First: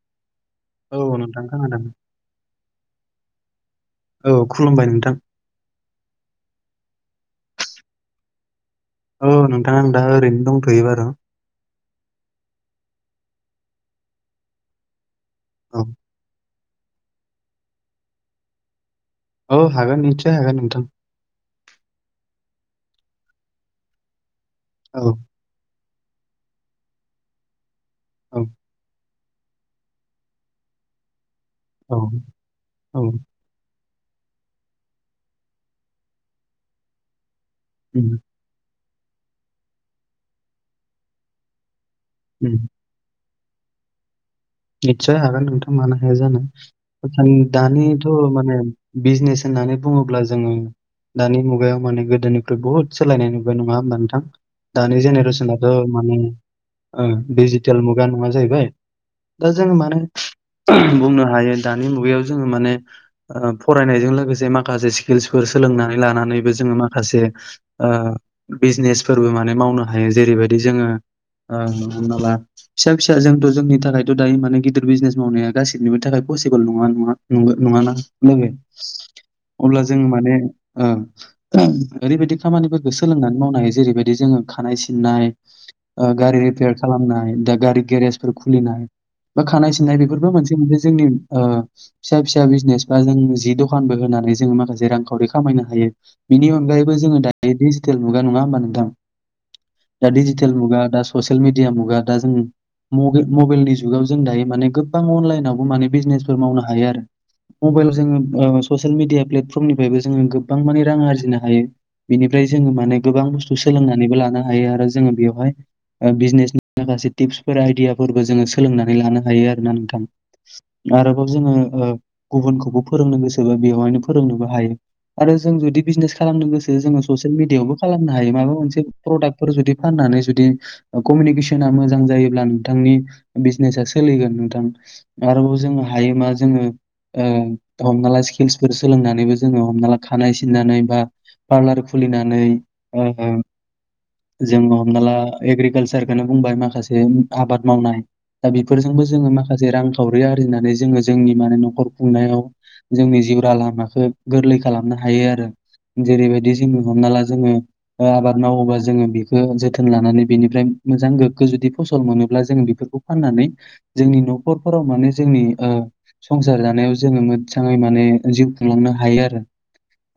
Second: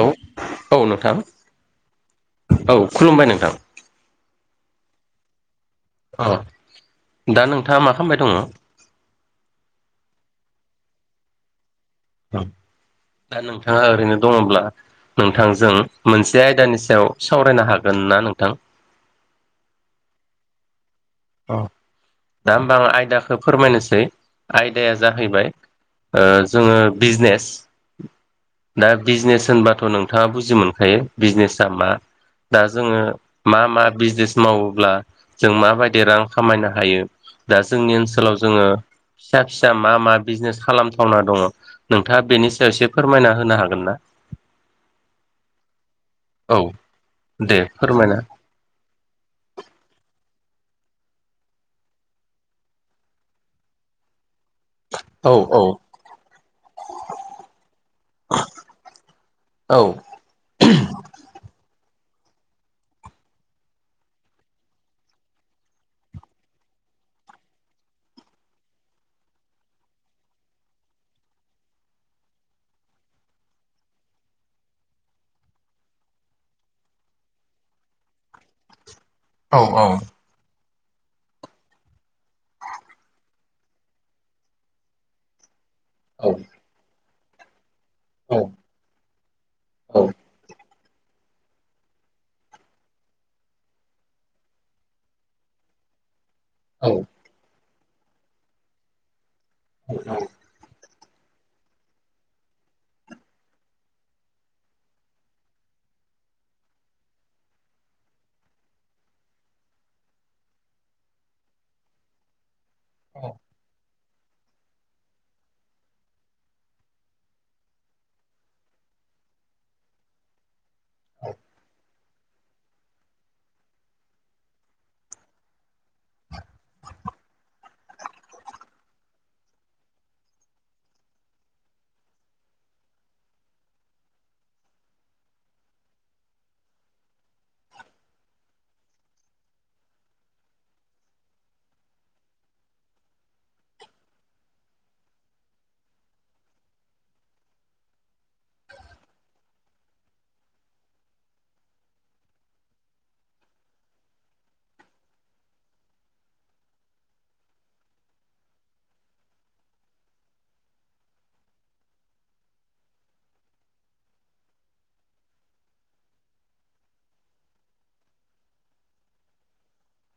औ औ नोंथां औ खुलुमबाय नोंथां औ खुलुमबाय नोंथां अ दा नोंथाङा मा खालामबाय दङ। औ नोंथां आं दा ओरैनो दंथ'यो बाराव दा नोंथाङा ओरैनो दङब्ला नोंथांजों औ मोनसे आयदानि सायाव सावरायनो हागोन ना नोंथां औ हागोन निसय हागोन नोंथां। औ दा होमबा आं आयदाखौ फोरमायनोसै आयदाया औ जाहैबाय ओ जोङो बिजनेस औ दा बिजनेस होनबाथ' नोंथाङा बुजि मोनखायो बिजनेसा मा औ दा औ जोङो मा मा बिजनेस मावोब्ला जों माबायदि रां खामायनो हायो। दा जोंनि उम ओनसोलाव जोङो फिसा फिसा मा मा बिजनेस खालामथावना दङ। नोंथाङा बेनि उम सायाव एसे फोरमायना होनो हागोन ना निस्सय हागोन नोंथां मानो हाया औ जानो दे दानिथ' फोरमायना माने बिजनेस होननानै बुङोब्ला जोङो दानि मुगायाव माने गोदोनिफ्रायु बुहुद सोलायनाय नुबाय नङा होमब नोंथां। दानि औ औ जेनेरेसनाथ' माने ओ डिजिटेल मुगा नङा जाहैबाय दा जों औ मानो बुंनो हायो दानि मुगायाव जोङो माने ओ फरायनायजों लोगोसे माखासे स्किल्सफोर सोलोंनानै लानानैबो जो ङो माखासे ओ बिजनेसफोरबो माने मावनो हायो जेरैबायदि जोङो ओ फिसा फिसा फिसाजोंथ' जोंनि थाखाय खिन्थु दायो माने गिदिर बिजनेस मावनाया गासिनिबो थाखाय पसिबोल नङा ना नङाना लोगो औ अब्ला औ जों माने ओ [unintelligible] ओरैबायदि खामानिफोरखौ सोलोंनानै मावनो हायो जेरैबायदि जोङो खानाय सिननाय ओ गारि रिपेयार खालामनाय दा गारि गेरेजफोर औ खुलिनाय बा खानाय सिननाय बेफोरबो मोनसे जोंनि ओ फिसा फिसा बिजनेस बा जों जि दखानबो होनानै जोंङो माखासे रांखावरि खामाय नो हायो बिनि औ अनगायैबो जोङो दायो डिजिटेल मुगा नङा होमबा नोंथां दा डिजिटेल मुगा दा ससेल मेदिया मुगा दा जोंनि मबे-मबेलनि जु जुगाव जों दायो माने गोबां अनलाइनावबो माने बिजनेसफोर मावनो हायो आरो मबाइल जोङो ओ ससियेल मिडिया प्लेटफर्मनिफ्रायबो जोङो गोबां माने रां आरजिनो हायो। बिनिफ्राय जोङो माने गोबां बुस्थु सोलोंना नानैबो लानो हायो आरो जोङो बेयावहाय ओ बिजनेस फारसे तिपसफोर आइदियाफोरबो जोङो सोलोंनानै लानो हायो आरोना नोंथां आरोबाव जोङो ओ गुबुनखौबो फोरोंनो गोसोबा बेवहायनो फोरोंनोबो हायो आरो जों जुदि बिजनेस खालामनो गोसो जोङो ससियेल मिडियावबो खालामनो हायो माबा मोनसे प्रडाक्ट फोर जुदि फाननानै जुदि कमिउनिकेसना मोजां जायोब्ला नोंथांनि बिजनेसा सोलिगोन नोंथां आरोबाव जों हायो मा जोङो ओम हमना ला स्किल्सफोर सोलोंनानैबो जोङो हमना ला खानाय सिननानै बा पार्लार खुलिनानै ओम जों हमना ला एग्रिकालसारखौनो बुंबाय माखासे आबाद मावनाय दा बेफोरजोंबो जोङो माखासे रांखावरि आरजिनानै जोङो जोंनि माने न'खर खुंनायाव जोंनि जिउराहा लामाखौ गोरलै खालामनो हायो आरो जेरैबायदि जों हमना ला जोङो आबाद मावोबा जोङो बेखौ जोथोन लानानै बेनिफ्राय मोजां गोग्गो जुदि फसल मोनोब्ला जों बेफोरखौ फाननानै जोंनि न'खरफोराव माने जोंनि ओ संसार जानायाव जोङो मोजाङै माने जिउ खुंलांनो हायो आरो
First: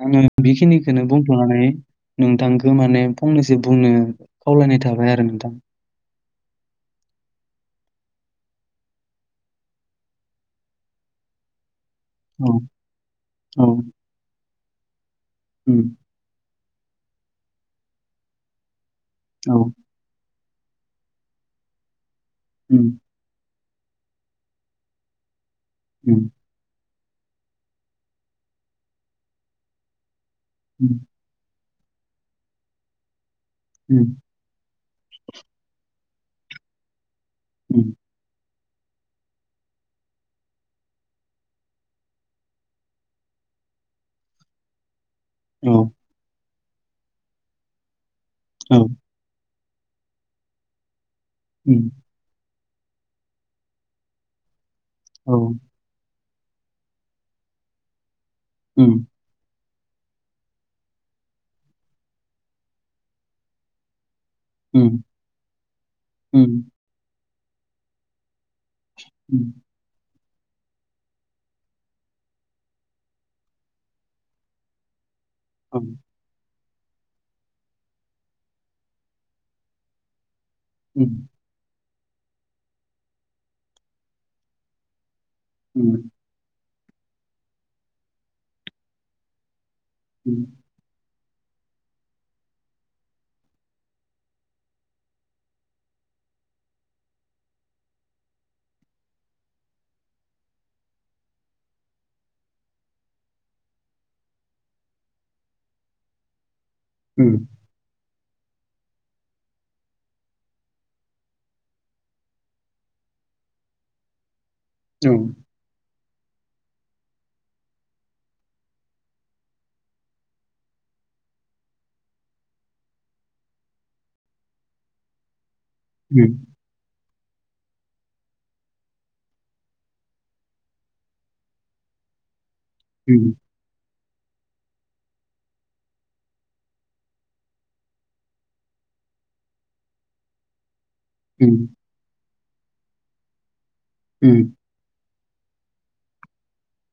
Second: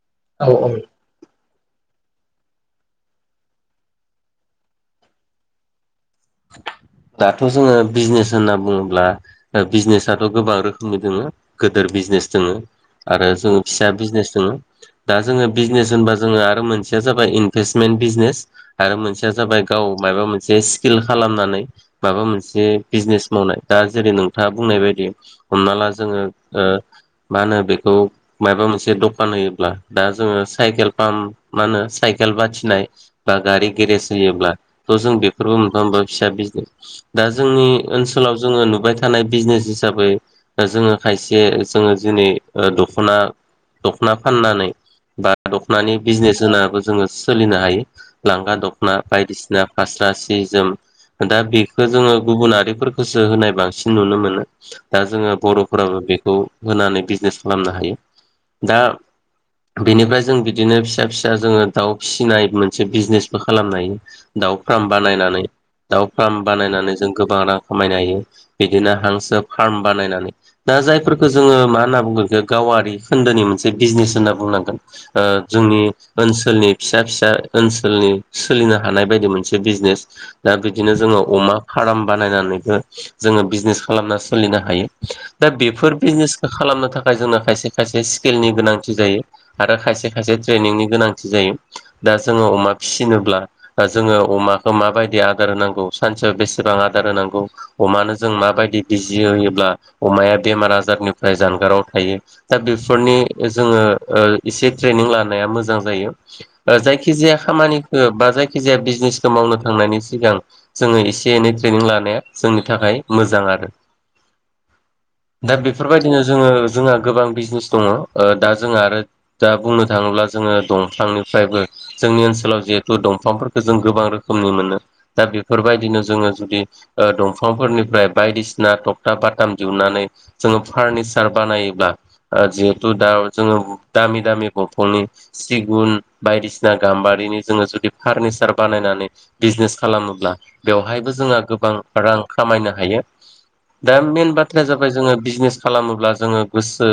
आङो बेखिनिखौनो बुंथ'नानै नोंथांखौ माने फंनैसो बुंनो खावलायनाय थाबाय आरो नोंथां। दाथ' जोङो बिजनेस होनना बुङोब्ला बिजनेसाथ' गोबां रोखोमनि दोङो गिदिर बिजनेस औ दङ आरो जोङो औ फिसा बिजनेस दङ। दा जोङो उम बिजनेस होनबा जोङो आरो मोनसेया जाबाय इनभेस्टमेन्ट बिजनेस आरो मोनसेया औ जाबाय गाव माबा मोनसे स्किल खालामनानै माबा मोनसे उम बिजनेस मावनाय। दा जेरै नोंथाङा बुंनाय बायदि हमना ला जोङो उम मा होनो बेखौ माबा मोनसे दखान होयोब्ला दा जोङो साइकेल उम पाम्प मा होनो साइकेल बाथिनाय बा गारि उम गेरेज होयोब्ला थ' जों बेफोरबो मोनफा-मोनफा फिसा बिजनेस दा जोंनि उम ओनसोलाव जोङो नुबाय थानाय बिजनेस हिसाबै जोङो खायसे जोङो दिनै दख'ना दखना फाननानै बा औ दख'नानि बिजनेस होनाबो जोङो सोलिनो हायो लांगा औ दख'ना बायदिसिना फास्रा सि-जोम दा बे उम जोङो गुबुनारिफोरखौसो होनाय बांसिन नुनो मोनो दा जोङो औ बर'फोराबो बे खौ होनानै बिजनेस खालामनो हायो दा उम बेनिफ्राय जों बिदिनो फिसा-फिसा जोङो दाउ फिसिनाय मोनसे बिजनेसबो खालामनो हायो। दाउ फार्म उम बानायनानै दाउ फार्म उम बानायनानै जों गोबां रां खामायनो हायो। बिदिनो हांसो उम फार्म बानायनानै दा जायफोरखौ जोङो मा होनना बुंगोन बे गावारि खोन्दोनि मोनसे बिजनेस होनना बुंनांगोन ओ औ जोंनि ओनसोलनि फिसा-फिसा ओनसोलनि सोलिनो हानाय बायदि मोनसे बिजनेस दा बिदिनो उम जोंनाव फार्म बानायनानैबो जोङो बिजनेस खालामना सोलिनो हायो। दा बेफोर उम बिजनेसखौ खालामनो थाखाय जोंना खायसे-खायसे स्केलनि गोनांथि जायो। आरो खायसे खायसे उम ट्रेनिंनि गोनांथि जायो दा जोङो अमा फिसिनोब्ला बा जोङो अमाखौ माबायदि आदार होनांगौ सानसेयाव बेसेबां आदार होनांगौ अमानो जों माबायदि बिजि होयोब्ला अमाया बेमार आजार निफ्राय जानगाराव थायो दा बेफोरनि जोङो ओ एसे ट्रेनिं लानाया मोजां जायो। जायो बा जायखि जाया उम खामानिखौ बा जायखि जाया बिजनेसखौ मावनो थांनायनि सिगां जोङो एसे एनै ट्रेनिं लानाया जोंनि थाखाय मोजां आरो औ उम दा बेफोरबायदि बिनो जोङो जोंहा गोबां बिजनेस दङ। दा जोंहा आरो दा बुंनो थाङोब्ला जोङो दंफां निफ्रायबो जोंनि ओनसोलाव जिहेथु दंफांफोरखौ जों गोबां रोखोमनि मोनो। दा बे फोरबायदिनो उम जोङो जुदि ओ बिफांफोरनिफ्राय बायदिसिना थखथा बाथाम दिहुननानै जोङो फार्निचार बानायोब्ला जिहेथु दा उम जोङो दामि दामि दंफांनि सिगुन बायदिसिना गाम्बारिनि जोङो जुदि फार्निचार बानायना नानै बिजनेस खालामोब्ला बेवहायबो जोंहा उम गोबां रां खामायनो हायो। दा मेन उम उम औ बाथ्राया जाबाय जोङो बिजनेस खालामोब्ला जोङो गोसो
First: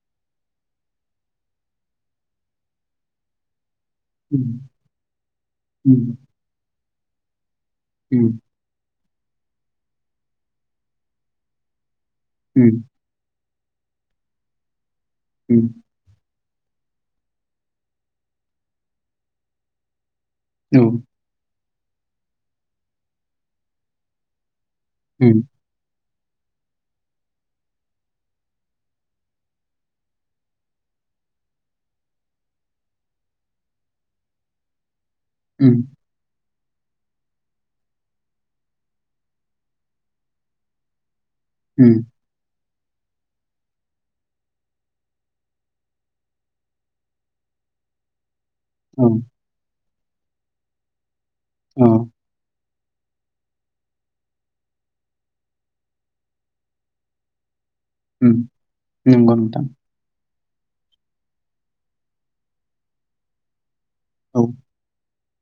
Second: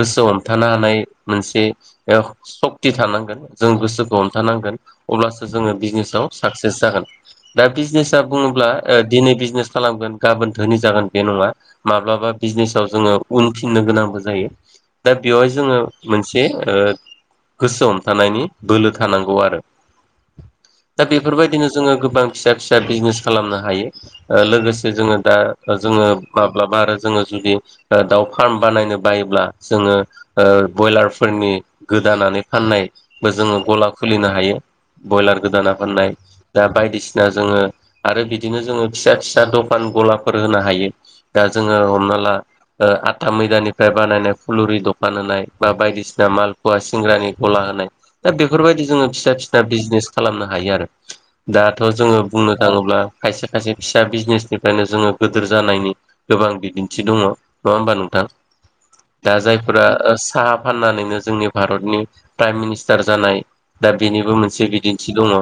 गोसो हमथानो हानाय मोनसे सत क्ति थानांगोन। जों गोसोखौ उम हमथानांगोन अब्लासो जोङो उम बिजनेसाव साक्सेस जागोन। दा बिजनेसा बुङोब्ला, ओ दिनै बिजनेस खालामगोन गाबोन धोनि जागोन बे नङा। माब्लाबा बिजनेसाव जोङो उनफिननो गोनांबो जायो। दा बेवहाय जोङो मोनसे से गोसो हमथानायनि बोलो थानांगौ आरो। दा बेफोरबायदिनो जोङो गोबां फिसा फिसा बिजनेस खालामनो हायो। ओ लोगोसे से जोङो दा जोङो माब्लाबा आरो जोङो जुदि ओ दाउ फार्म बानायनो बायोब्ला, जोङो बयलारफोरनि नि गोदानानै फाननायबो जोङो गला खुलिनो हायो। बयलार गोदाना फाननाय। दा बायदिसि ना जोङो, आरो बिदिनो जोङो फिसा फिसा दखान गलाफोर होनो हायो। दा जोङो हमना ला ओ आथा मैदानिफ्राय बानायनाय फुलुरि दखान होनाय बा बायदिसिना मालफुवा सिंग्रानि गला होनाय नाय दा बेफोरबायदि जोङो उम फिसा फिसा बिजनेस खालामनो हायो आरो। दाथ' औ जोङो बुंनो थाङोब्ला खायसे खायसे फिसा बिजनेसनिफायनो जोङो गोदोर जानायनि गोबां बिदिन्थि दङ'। नङा होमबा नोंथां? उम दा नंगौ नोंथां जायफोरा साहा फाननानैनो जोंनि भारतनि प्राइम मिनिस्टार जानाय। दा बेनिबो औ मोनसे बिदिन्थि दङ‌'।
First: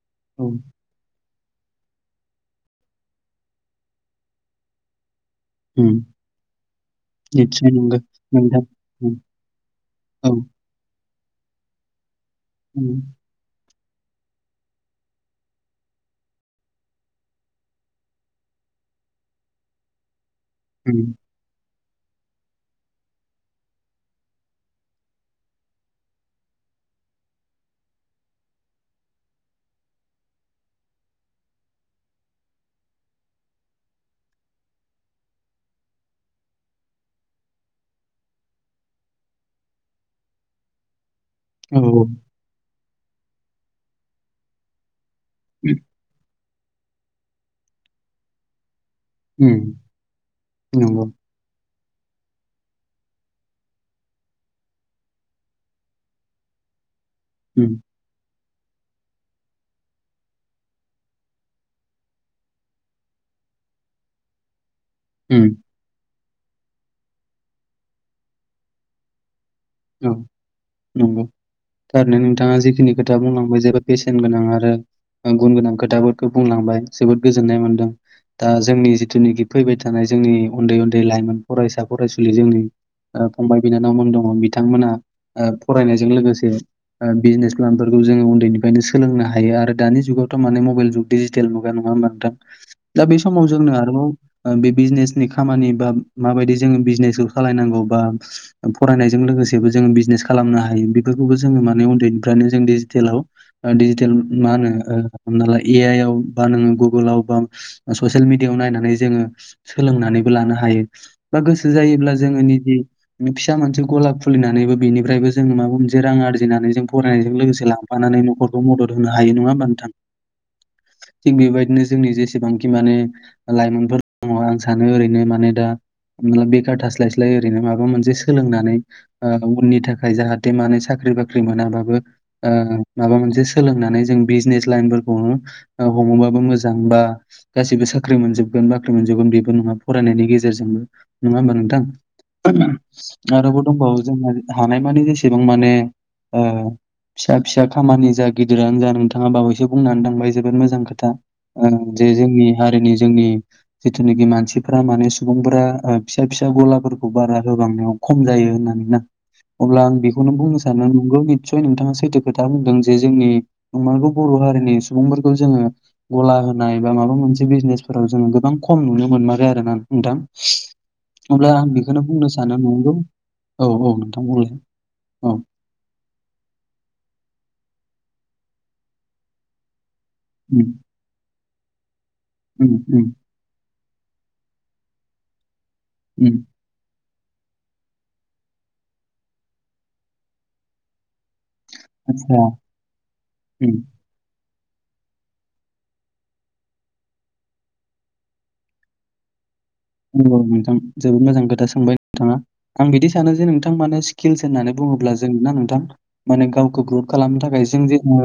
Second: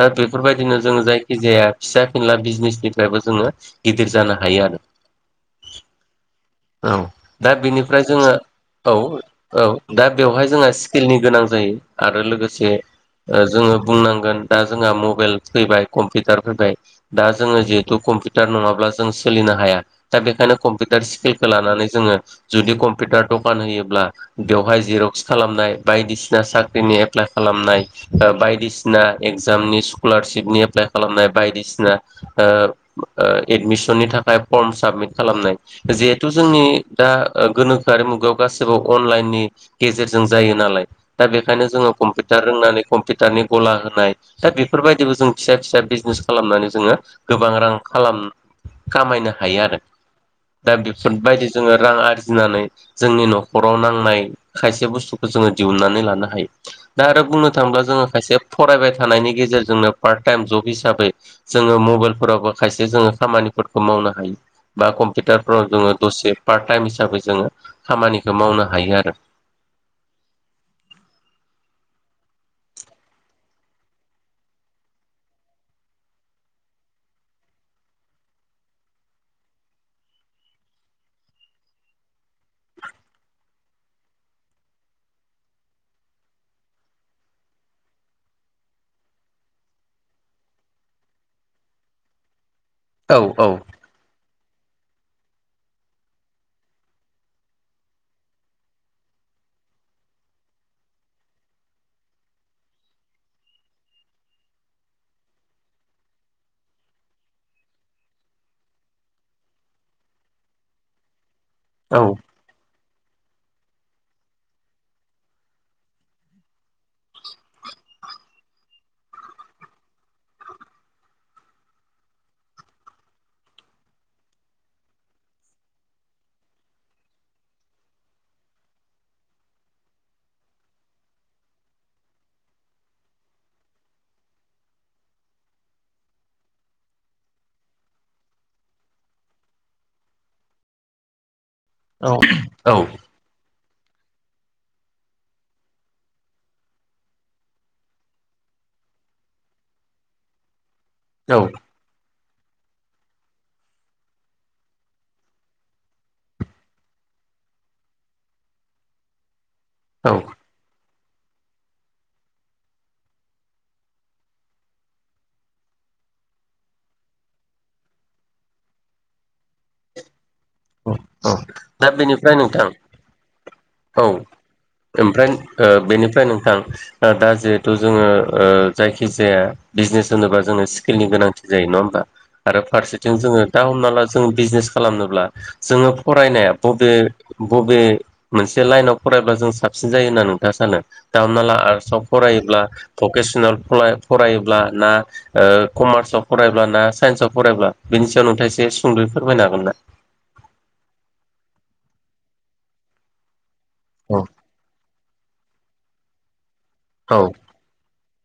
दा औ बेफोरबाय जों जायखि जाया फिसा फिनला बिजनेसनिफ्रायबो जोङो गिदिर जानो हायो आरो। उम। औ। दा निस्सय नंगौ बेनिफ्राय जोङो, औ नोंथां। औ दा औ बेवहाय जोंहा स्किलनि गोनां जायो आरो लोगोसे उम ओ जोङो बुंनांगोन दा जोंहा मबाइल फैबाय कम्पिउटार फैबाय, दा जोङो जिहेतु कम्पिउटार नङाब्ला जों सोलिनो हाया। दा बे खायनो कम्पिउटार उम स्किलखौ लानानै जोङो जुदि कम्पिउटार दखान होयोब्ला, बेवहाय जिरक्स खालामनाय बायदिसिना साख्रिनि नि एप्लाइ खालामनाय, बायदिसिना एकजामनि स्कलारसिपनि एप्लाइ खालामनाय बायदिसिना ओ ओ एडमिसननि थाखाय फर्म साबमिट मिट खालामनाय, जिहेतु जोंनि दा गोनोखोआरि मुगायाव गासिबो अनलाइननि गेजेर जों जायो नालाय, दा बेखायनो औ जोङो कम्पिउटार रोंनानै कम्पिउटारनि गला होनाय दा बेफोरबायदि दिबो फिसा फिसा बिजनेस खालामनानै जोङो गोबां रां खालाम खामायनो हायो उम आरो। दा नंगौ बेफोरबायदि जोङो रां आरजिनानै जोंनि न'खराव नांनाय खायसे बुस्थुखौ जोङो दिहुनन्नानै लानो हायो। दा आरो बुंनो उम थाङोब्ला जोङो खायसे फरायबाय थानायनि गेजेर जोंनो पार्ट टाइम जब हिसाबै जोङो मबाइलफोरावबो खायसे जोङो खामानिफोरखौ मावनो हायो। बा उम कम्पिउटारफ्राव जोङो दसे पार्ट टाइम हिसाबै जोङो खामानिखौ मावनो हायो आरो। औ नंगौ। थारैनो नोंथाङा जिखिनि खोथा बुंलांबाय जोबोद बेसेन गोनां आरो ओ गुन गोनां खोथाफोरखौ बुंलांबाय। जोबोद गोजोननाय मोन्दों। दा जोंनि जिथुनाखि फैबाय थानाय जोंनि उन्दै उन्दै लाइमोन फरायसा फरायसुलि जोंनि ओ फंबाय बिनानावमोन दङ'। बिथांमोना फरायनायजों लोगोसे ओ बिजनेस प्लानफोरखौ जोङो उन्दैनिफायनो सोलोंनो हायो आरो दानि जुगाव'थ माने मबाइल जुग डिजिटेल मुगा नङा होवबा नोंथां? दा बे औ समाव औ जोंनो आरोबाव ओ बे बिजनेसनि खामानि बा माबायदि जोङो बिजनेसखौ सालायनांगौ बा फरायनायजों लोगोसे बेबो जों बिजनेस खालामनो हायो। बेफोरखौबो जों माने उन्दैनिफ्रायनो जों डिजिटेलाव डिजिटेल उम मा मा होनो ए आइ आव बा नोङो गुगोलाव बा ससियेल मिडियाव नायनानै जोङो सोलोंनानैबो लानो हायो। बा गोसो औ जायोब्ला जोङो निजे फिसा मोनसे गला खुलिनानैबो बेनिफ्रायबो जोङो माबा मोनसे रां आरजिनानै जों फरायनायजों लोगोसे लांफानानै न'खरखौ मदद होनो हायो। नङा होनबा नोंथां? [inaudible] थिग बेबायदिनो जोंनि जेसेबांखि माने लाइमोनफोर दङ आं सानो ओरैनो माने दा बेखार थास्लाय स्लाय ओरैनो माबा मोनसे सोलोंनानै ओ उननि थाखाय जाहाथे माने साख्रि बाख्रि मोनाबाबो ओ माबा मोनसे सोलोंनानै जों बिजनेस लाइनफोरखौ ओ हमोबाबो मोजां बा गासिबो साख्रि मोनजोबगोन बाख्रि मोनजोबगोन बिदि नङा फरायनायनि गेजेरजोंबो नङा होनबा नोंथां? औ आरो जोंहा हानायमानि जेसेबां माने ओ फिसा फिसा खामानि जा गिदिरानो जा नोंथाङा बावैसो बुंनानै थांबाय जोबोद मोजां खोथा औ था ओ जे जोंनि हारिनि जोंनि जिथुनाखि मानसिफोरा माने सुबुंफोरा ओ फिसा फिसा गलाफोरखौ बारा मानोना खम जायो होननानै ना। अब्ला आं औ बेखौनो बुंनो सानो नंगौ निसय नोंथाङा सैथो खोथा बुंदों जे जोंनि नंमारगौ बर' हारिनि सुबुंफोरखौ जोङो गला होनाय बा माबा मोनसे बिजनेसफोराव जोङो गोबां खम नुनो मोनमारो आरोना नोंथां। औ अब्ला आं दा बेखौनो बुंनो बेनिफ्राय सानो नोंथां नंगौ औ ओमफ्राय औ ओ बेनिफ्राय नोंथां दा जिहेथु जोङो ओ जायखि जाया बिजनेस होनोबा जोंनो उम स्किलनि गोनांथि जायो नङा होमबा? आरो उम उम फारसेथिं जोङो दा हमना ला जों बिजनेस खालामनोब्ला जोङो उम फरायनाया बबे बबे मोनसे लाइनाव फरायबा जों साबसिन जायो होनना नोंथाङा सानो? दा हमनानै ला आर्टसआव आतसा फरायोब्ला भकेसनेल उम फरायोब्ला ना ओ कमार्सआव फरायब्ला ना साइन्सआव फरायब्ला बिनि सायाव नोंथाङा एसे सुंद'यै फोरमायनो हागोन ना? बुंगोन‌ नोंथां जोबोद मोजां खोथा सोंबाय नोंथाङा आं बिदि सानो जे नोंथां माने औ स्किलस होननानै बुङोब्ला जों ना नोंथां माने गावखौ ग्रथ औ खालामनो थाखाय जों जे ओ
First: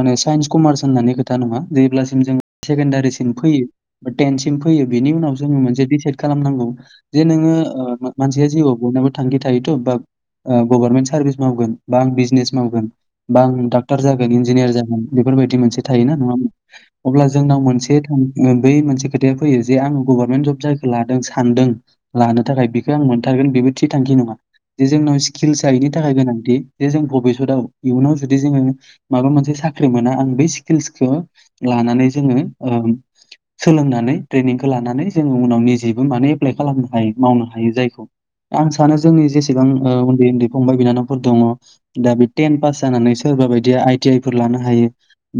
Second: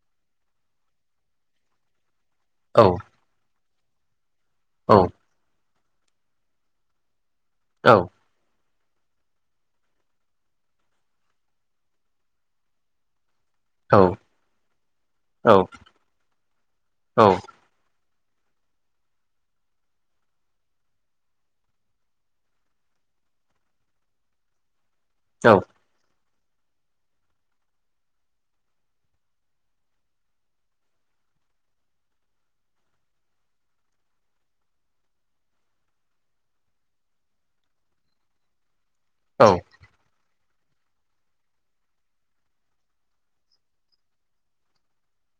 माने साइन्स कमार्स होननानै खोथा नङा जेब्लासिम जों औ सेकेण्डारिसिम फैयो बा टेनसिम फैयो औ बिनि उनाव जोङो मोनसे दिसाइद खालामनांगौ जे नोङो ओ मानसिया जिउआव बयनाबो थांखि थायोथ' बा ओ गभारर्नमेन्ट सार्भिस मावगोन बा आं बिजनेस मावगोन बा आं डाक्टार औ जागोन इन्जिनियार जागोन बेफोरबायदि मोनसे थायोना नङा होनबा अब्ला औ जोंनाव मोनसे ओ बै मोनसे खोथाया फैयो जे आं गभर्नमेन्ट जब जाय लादों सानदों लानो थाखाय बेखौ आं मोनथारगोन बेबो थि थांखि नङा। जे जोंनाव स्किलआ बेनि थाखाय गोनां थि जे जों भबिसतआव इयुनाव जुदि जोङो माबा मोनसे साख्रि मोना आं बेै स्किल्सखौ लानानै जोङो ओ सोलोंनानै ट्रेनिंखौ लानानै जोङो उनाव नि दिग्रि माने एप्लाय खालामनो हायो मावनो हायो जायखौ आं सानो जोंनि औ जेसेबां ओ उन्दै उन्दै फंबाय बिनानावफोर दङ दा बे टेन पास जानानै सोरबा बायदिया आइ टि आइ फोर लानो हायो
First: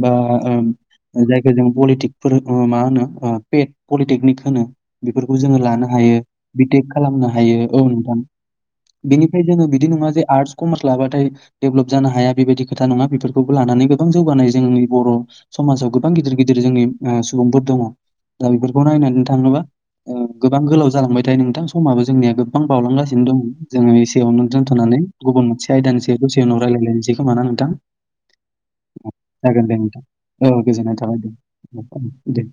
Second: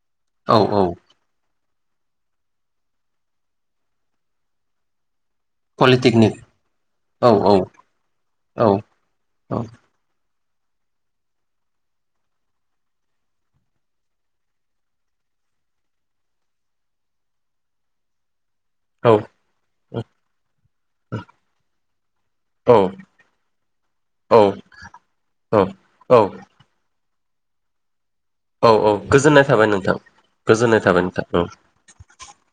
बा औ औ ओ जायखौ जों पलिटिकफोर मा होनो पेट पलिटेकनिक होनो बेफोरखौ जोङो लानो हायो पलिटेकनिक बि टेक खालामनो हायो। औ नोंथां। औ बिनिफ्राय औ जेनङ' बिदि नङा जे आर्टस कमार्स लाबाथाय डेभलप जानो हाया बेबायदि खोथा नङा बेफोरखौबो लानानै गोबां जौगानाय हायो जोंनि बर' समाजाव गोबां गिदिर गिदिर जोंनि ओ सुबुंफोर दङ दा बेफोरखौ औ नायनानै थाङोबा ओ गोबां गोलाव जालांबायथाय नोंथां समाबो जोंनिया गोबां बावलांगासिनो दङ। जोङो औ एसेयावनो दोनथ'नानै गुबुन मोनसे आयदानि औ सायाव दसे उनाव रायज्लायबावनोसै खोमाना नोंथां? औ ओ गोजोननाय थाबाय जागोन दे नोंथां। औ गोजोननाय थाबाय दे दे।